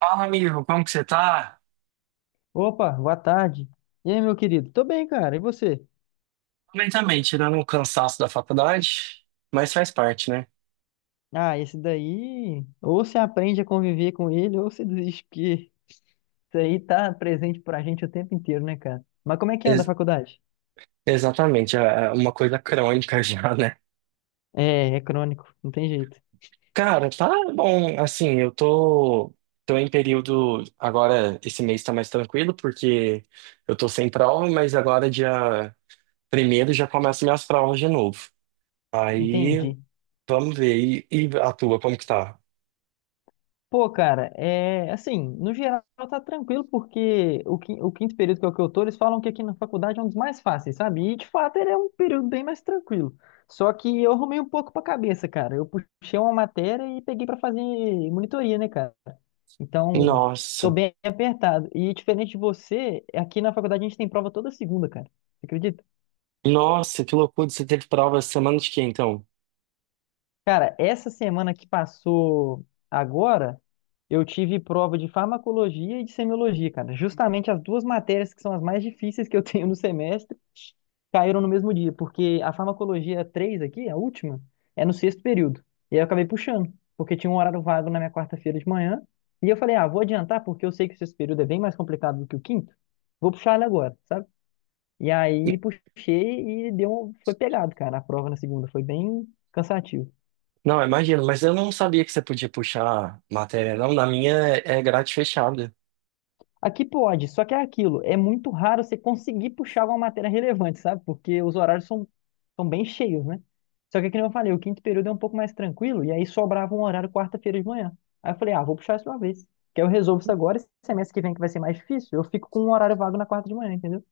Fala, amigo, como que você tá? Opa, boa tarde. E aí, meu querido? Tô bem, cara. E você? Bem também, tirando o cansaço da faculdade, mas faz parte, né? Ah, esse daí, ou se aprende a conviver com ele, ou se desiste, porque isso aí tá presente pra gente o tempo inteiro, né, cara? Mas como é que anda a Ex- faculdade? exatamente, é uma coisa crônica já, né? É, é crônico, não tem jeito. Cara, tá bom, assim, eu tô em período, agora esse mês tá mais tranquilo, porque eu tô sem prova, mas agora dia primeiro já começam minhas provas de novo. Entendi. Aí, vamos ver, e a tua, como que tá? Pô, cara, é assim, no geral tá tranquilo, porque o quinto período que é o que eu tô, eles falam que aqui na faculdade é um dos mais fáceis, sabe? E de fato ele é um período bem mais tranquilo. Só que eu arrumei um pouco pra cabeça, cara. Eu puxei uma matéria e peguei pra fazer monitoria, né, cara? Então, tô Nossa, bem apertado. E diferente de você, aqui na faculdade a gente tem prova toda segunda, cara. Você acredita? nossa, que loucura, você teve prova semana de quê, então? Cara, essa semana que passou agora, eu tive prova de farmacologia e de semiologia, cara. Justamente as duas matérias que são as mais difíceis que eu tenho no semestre caíram no mesmo dia, porque a farmacologia 3 aqui, a última, é no sexto período. E aí eu acabei puxando, porque tinha um horário vago na minha quarta-feira de manhã. E eu falei, ah, vou adiantar, porque eu sei que o sexto período é bem mais complicado do que o quinto. Vou puxar ele agora, sabe? E aí puxei e deu, foi pegado, cara, a prova na segunda. Foi bem cansativo. Não, imagino, mas eu não sabia que você podia puxar matéria, não. Na minha é grade fechada. Aqui pode, só que é aquilo, é muito raro você conseguir puxar alguma matéria relevante, sabe? Porque os horários são bem cheios, né? Só que, como eu falei, o quinto período é um pouco mais tranquilo, e aí sobrava um horário quarta-feira de manhã. Aí eu falei, ah, vou puxar isso uma vez, que aí eu resolvo isso agora, e semestre que vem que vai ser mais difícil, eu fico com um horário vago na quarta de manhã, entendeu?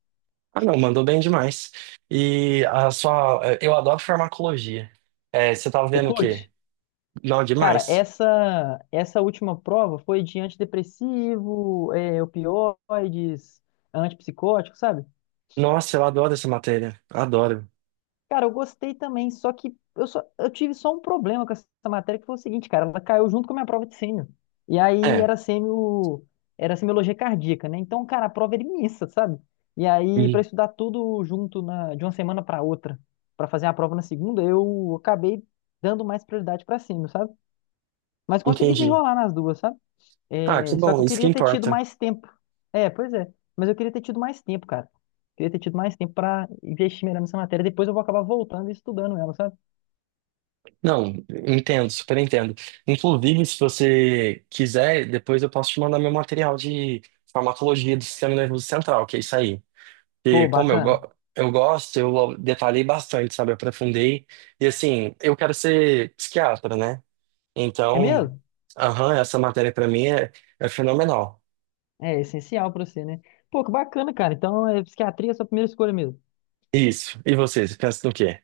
Ah, não, mandou bem demais. E a sua. Eu adoro farmacologia. É, você tava Você vendo o quê? curte? Não, Cara, demais. essa última prova foi de antidepressivo, é, opioides, antipsicótico, sabe? Nossa, eu adoro essa matéria. Adoro. Cara, eu gostei também, só que eu tive só um problema com essa matéria, que foi o seguinte, cara, ela caiu junto com a minha prova de sêmio. E aí É, era sêmio, era semiologia cardíaca, né? Então, cara, a prova era imensa, sabe? E aí, para en- estudar tudo junto de uma semana para outra, para fazer a prova na segunda, eu acabei dando mais prioridade para sêmio, sabe? Mas consegui entendi. desenrolar nas duas, sabe? Ah, que É, só que bom, eu isso que queria ter tido importa. mais tempo. É, pois é. Mas eu queria ter tido mais tempo, cara. Queria ter tido mais tempo pra investir melhor nessa matéria. Depois eu vou acabar voltando e estudando ela, sabe? Não, entendo, super entendo. Inclusive, se você quiser, depois eu posso te mandar meu material de farmacologia do sistema nervoso central, que é isso aí. E Pô, como eu, go bacana. eu gosto, eu detalhei bastante, sabe? Eu Aprofundei. E assim, eu quero ser psiquiatra, né? É Então, mesmo? aham, essa matéria pra mim é é fenomenal. É essencial pra você, né? Pô, que bacana, cara. Então, psiquiatria é a sua primeira escolha mesmo. Isso. E vocês, pensam no quê?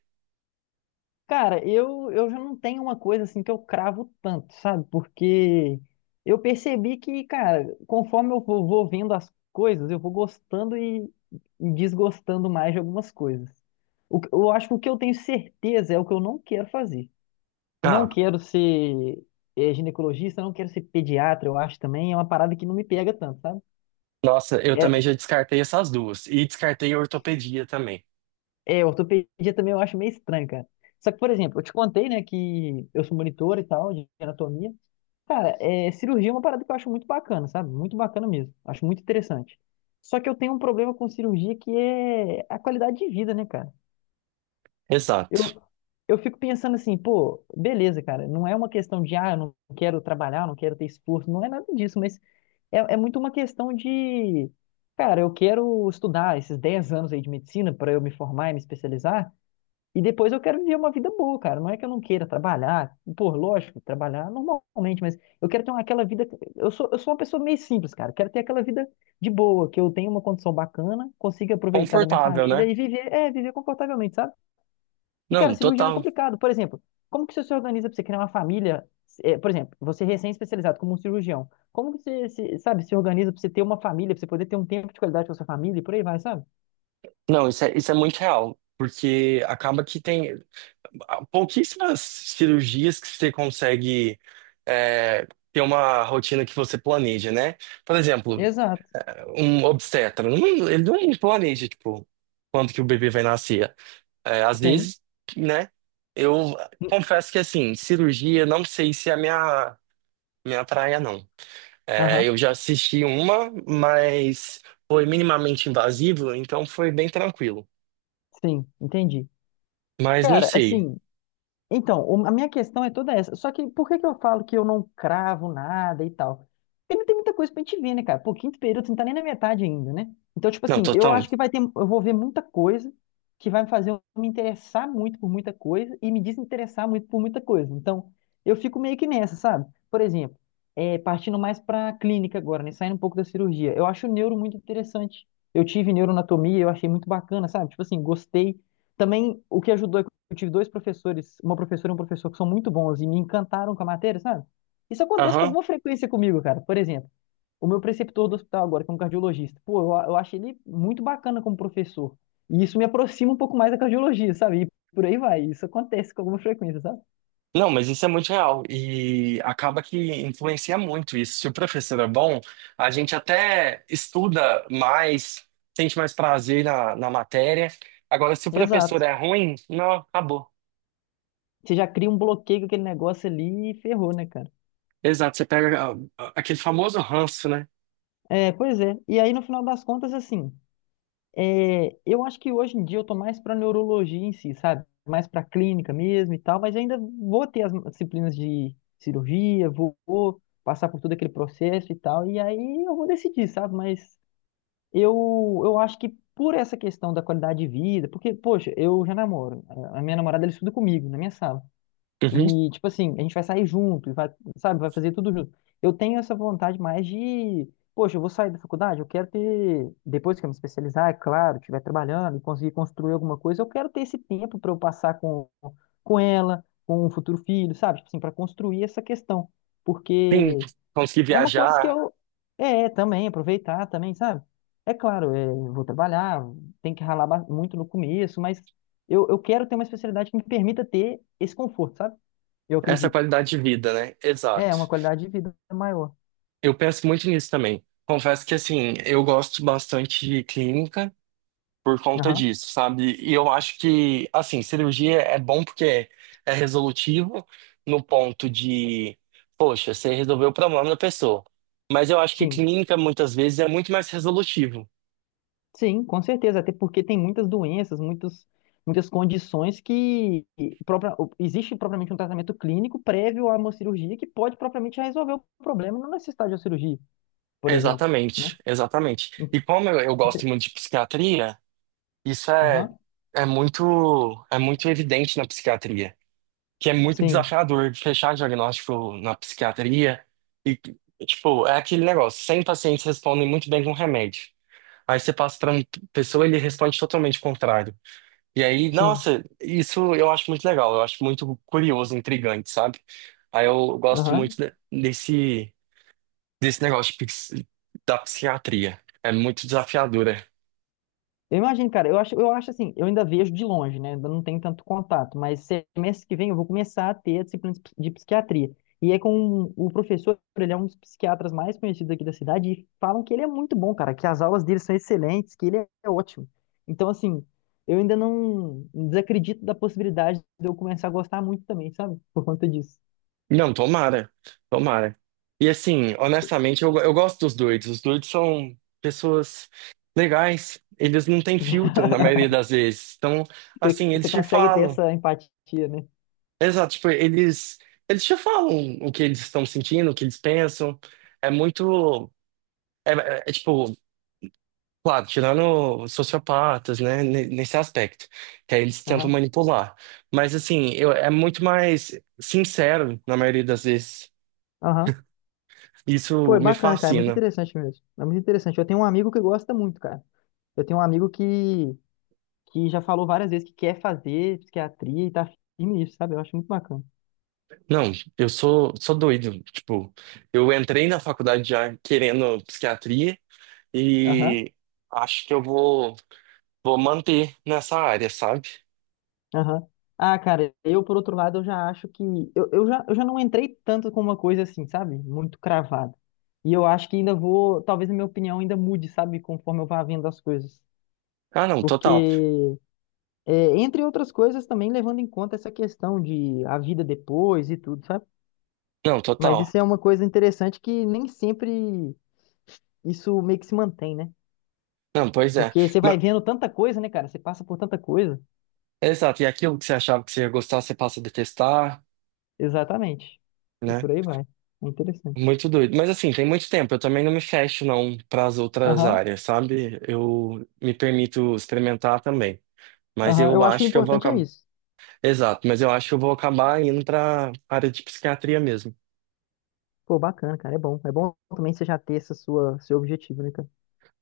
Cara, eu já não tenho uma coisa assim que eu cravo tanto, sabe? Porque eu percebi que, cara, conforme eu vou vendo as coisas, eu vou gostando e desgostando mais de algumas coisas. Eu acho que o que eu tenho certeza é o que eu não quero fazer. Não Ah, quero ser ginecologista, não quero ser pediatra, eu acho também. É uma parada que não me pega tanto, sabe? nossa, eu também É, já descartei essas duas. E descartei a ortopedia também. é, ortopedia também eu acho meio estranho, cara. Só que, por exemplo, eu te contei, né, que eu sou monitor e tal, de anatomia. Cara, é, cirurgia é uma parada que eu acho muito bacana, sabe? Muito bacana mesmo. Acho muito interessante. Só que eu tenho um problema com cirurgia que é a qualidade de vida, né, cara? Exato. Eu, eu fico pensando assim, pô, beleza, cara. Não é uma questão de, ah, eu não quero trabalhar, eu não quero ter esforço. Não é nada disso, mas é muito uma questão de, cara, eu quero estudar esses 10 anos aí de medicina para eu me formar e me especializar. E depois eu quero viver uma vida boa, cara. Não é que eu não queira trabalhar, pô, lógico, trabalhar normalmente, mas eu quero ter uma- aquela vida. Eu sou uma pessoa meio simples, cara. Eu quero ter aquela vida de boa, que eu tenha uma condição bacana, consiga aproveitar da minha Confortável, família né? e viver, é, viver confortavelmente, sabe? E, cara, Não, cirurgião é total. complicado. Por exemplo, como que você se organiza pra você criar uma família? É, por exemplo, você é recém-especializado como um cirurgião, como que você, se, sabe, se organiza pra você ter uma família, pra você poder ter um tempo de qualidade com a sua família e por aí vai, sabe? Não, isso é muito real. Porque acaba que tem pouquíssimas cirurgias que você consegue é, ter uma rotina que você planeja, né? Por exemplo, Exato, um obstetra, ele não planeja, tipo, quando que o bebê vai nascer. É, às sim. vezes, né? Eu confesso que, assim, cirurgia, não sei se é a minha praia, não. É, Aham, eu já assisti uma, mas foi minimamente invasivo, então foi bem tranquilo. sim, entendi. Mas não Cara, sei. assim, então, a minha questão é toda essa. Só que por que que eu falo que eu não cravo nada e tal? Porque não tem muita coisa pra gente ver, né, cara? Pô, quinto período, você não tá nem na metade ainda, né? Então, tipo Não, assim, eu total. acho que vai ter, eu vou ver muita coisa que vai me fazer eu me interessar muito por muita coisa e me desinteressar muito por muita coisa. Então, eu fico meio que nessa, sabe? Por exemplo, é, partindo mais pra clínica agora, né? Saindo um pouco da cirurgia. Eu acho o neuro muito interessante. Eu tive neuroanatomia, eu achei muito bacana, sabe? Tipo assim, gostei. Também o que ajudou eu tive dois professores, uma professora e um professor que são muito bons e me encantaram com a matéria, sabe? Isso acontece com alguma frequência comigo, cara. Por exemplo, o meu preceptor do hospital agora, que é um cardiologista, pô, eu acho ele muito bacana como professor. E isso me aproxima um pouco mais da cardiologia, sabe? E por aí vai. Isso acontece com alguma frequência, sabe? Não, mas isso é muito real e acaba que influencia muito isso. Se o professor é bom, a gente até estuda mais, sente mais prazer na matéria. Agora, se o professor Exato. é ruim, não, acabou. Você já cria um bloqueio com aquele negócio ali e ferrou, né, cara? Exato, você pega aquele famoso ranço, né? É, pois é. E aí, no final das contas, assim. É, eu acho que hoje em dia eu tô mais para neurologia em si, sabe? Mais para clínica mesmo e tal, mas ainda vou ter as disciplinas de cirurgia, vou passar por todo aquele processo e tal, e aí eu vou decidir, sabe? Mas eu acho que por essa questão da qualidade de vida, porque, poxa, eu já namoro, a minha namorada ela estuda comigo na minha sala. Uhum. E, tipo assim, a gente vai sair junto, e vai, sabe, vai fazer tudo junto. Eu tenho essa vontade mais de, poxa, eu vou sair da faculdade, eu quero ter, depois que eu me especializar, é claro, estiver trabalhando e conseguir construir alguma coisa, eu quero ter esse tempo para eu passar com ela, com o futuro filho, sabe? Tipo assim, para construir essa questão. Sim, Porque conseguir é uma coisa que viajar, eu. É, também, aproveitar também, sabe? É claro, é, eu vou trabalhar, tem que ralar muito no começo, mas eu quero ter uma especialidade que me permita ter esse conforto, sabe? Eu essa acredito. qualidade de vida, né? É, Exato. uma qualidade de vida maior. Eu penso muito nisso também. Confesso que, assim, eu gosto bastante de clínica por conta Aham, disso, sabe? E eu acho que, assim, cirurgia é bom porque é resolutivo no ponto de, poxa, você resolveu o problema da pessoa. Mas eu acho que sim. clínica, muitas vezes, é muito mais resolutivo. Sim, com certeza. Até porque tem muitas doenças, muitas, muitas condições que própria, existe propriamente um tratamento clínico prévio a uma cirurgia que pode propriamente resolver o problema, não necessitar de uma cirurgia, por exemplo, né? Exatamente, exatamente. E como eu gosto Ente- muito de psiquiatria, isso é, Aham. é muito evidente na psiquiatria, que é muito Sim. desafiador de fechar diagnóstico na psiquiatria e, tipo, é aquele negócio, 100 pacientes respondem muito bem com remédio. Aí você passa pra uma pessoa, ele responde totalmente o contrário. E aí, Sim. nossa, isso eu acho muito legal, eu acho muito curioso, intrigante, sabe? Aí eu gosto muito Aham. Desse negócio da psiquiatria. É muito desafiadora. Eu imagino, cara, eu acho assim, eu ainda vejo de longe, né? Ainda não tenho tanto contato, mas semestre que vem eu vou começar a ter a disciplina de psiquiatria. E é com o professor, ele é um dos psiquiatras mais conhecidos aqui da cidade, e falam que ele é muito bom, cara, que as aulas dele são excelentes, que ele é ótimo. Então, assim, eu ainda não desacredito da possibilidade de eu começar a gostar muito também, sabe? Por conta disso. Não, tomara, tomara. E assim, honestamente, eu gosto dos doidos. Os doidos são pessoas legais, eles não têm filtro na maioria das vezes. Então, Você, assim, eles você te consegue ter falam. essa empatia, né? Exato, tipo, eles já falam o que eles estão sentindo, o que eles pensam. É muito. É, tipo, claro, tirando sociopatas, né, nesse aspecto, que aí eles tentam Aham. manipular. Mas, assim, eu, é muito mais sincero, na maioria das vezes. Aham. Isso Foi me bacana, cara. É muito fascina. interessante mesmo. É muito interessante. Eu tenho um amigo que gosta muito, cara. Eu tenho um amigo que já falou várias vezes que quer fazer psiquiatria e tá firme nisso, sabe? Eu acho muito bacana. Não, eu sou doido. Tipo, eu entrei na faculdade já querendo psiquiatria Aham, e acho que eu vou manter nessa área, sabe? aham. Ah, cara, eu, por outro lado, eu já acho que. Eu já não entrei tanto com uma coisa assim, sabe? Muito cravada. E eu acho que ainda vou. Talvez a minha opinião ainda mude, sabe? Conforme eu vá vendo as coisas. Ah, não, total. Porque, entre outras coisas, também levando em conta essa questão de a vida depois e tudo, sabe? Não, Mas total. isso é uma coisa interessante que nem sempre isso meio que se mantém, né? Não, pois é. Porque você vai Ma- vendo tanta coisa, né, cara? Você passa por tanta coisa. exato, e aquilo que você achava que você ia gostar, você passa a detestar, Exatamente. E né? por aí vai. É interessante. Muito doido. Mas assim, tem muito tempo. Eu também não me fecho, não, para as outras Aham, áreas, sabe? Eu me permito experimentar também. Mas aham. eu Eu acho que o acho que eu vou importante é acabar. isso. Exato, mas eu acho que eu vou acabar indo para área de psiquiatria mesmo. Pô, bacana, cara. É bom. É bom também você já ter seu objetivo, né, cara?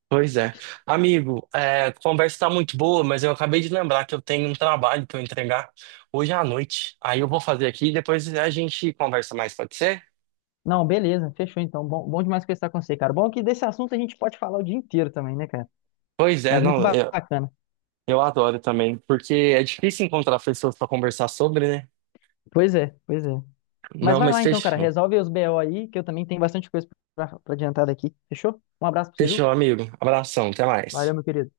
Pois é. Amigo, é, a conversa tá muito boa, mas eu acabei de lembrar que eu tenho um trabalho para entregar hoje à noite. Aí eu vou fazer aqui e depois a gente conversa mais, pode ser? Não, beleza. Fechou, então. Bom, bom demais conversar com você, cara. Bom que desse assunto a gente pode falar o dia inteiro também, né, cara? Pois é, Mas muito não, bacana. eu adoro também, porque é difícil encontrar pessoas para conversar sobre, né? Pois é, pois é. Mas Não, vai mas lá então, cara, fechou. resolve os BO aí, que eu também tenho bastante coisa pra adiantar daqui. Fechou? Um abraço pra você, viu? Fechou, amigo. Abração, até Valeu, mais. meu querido.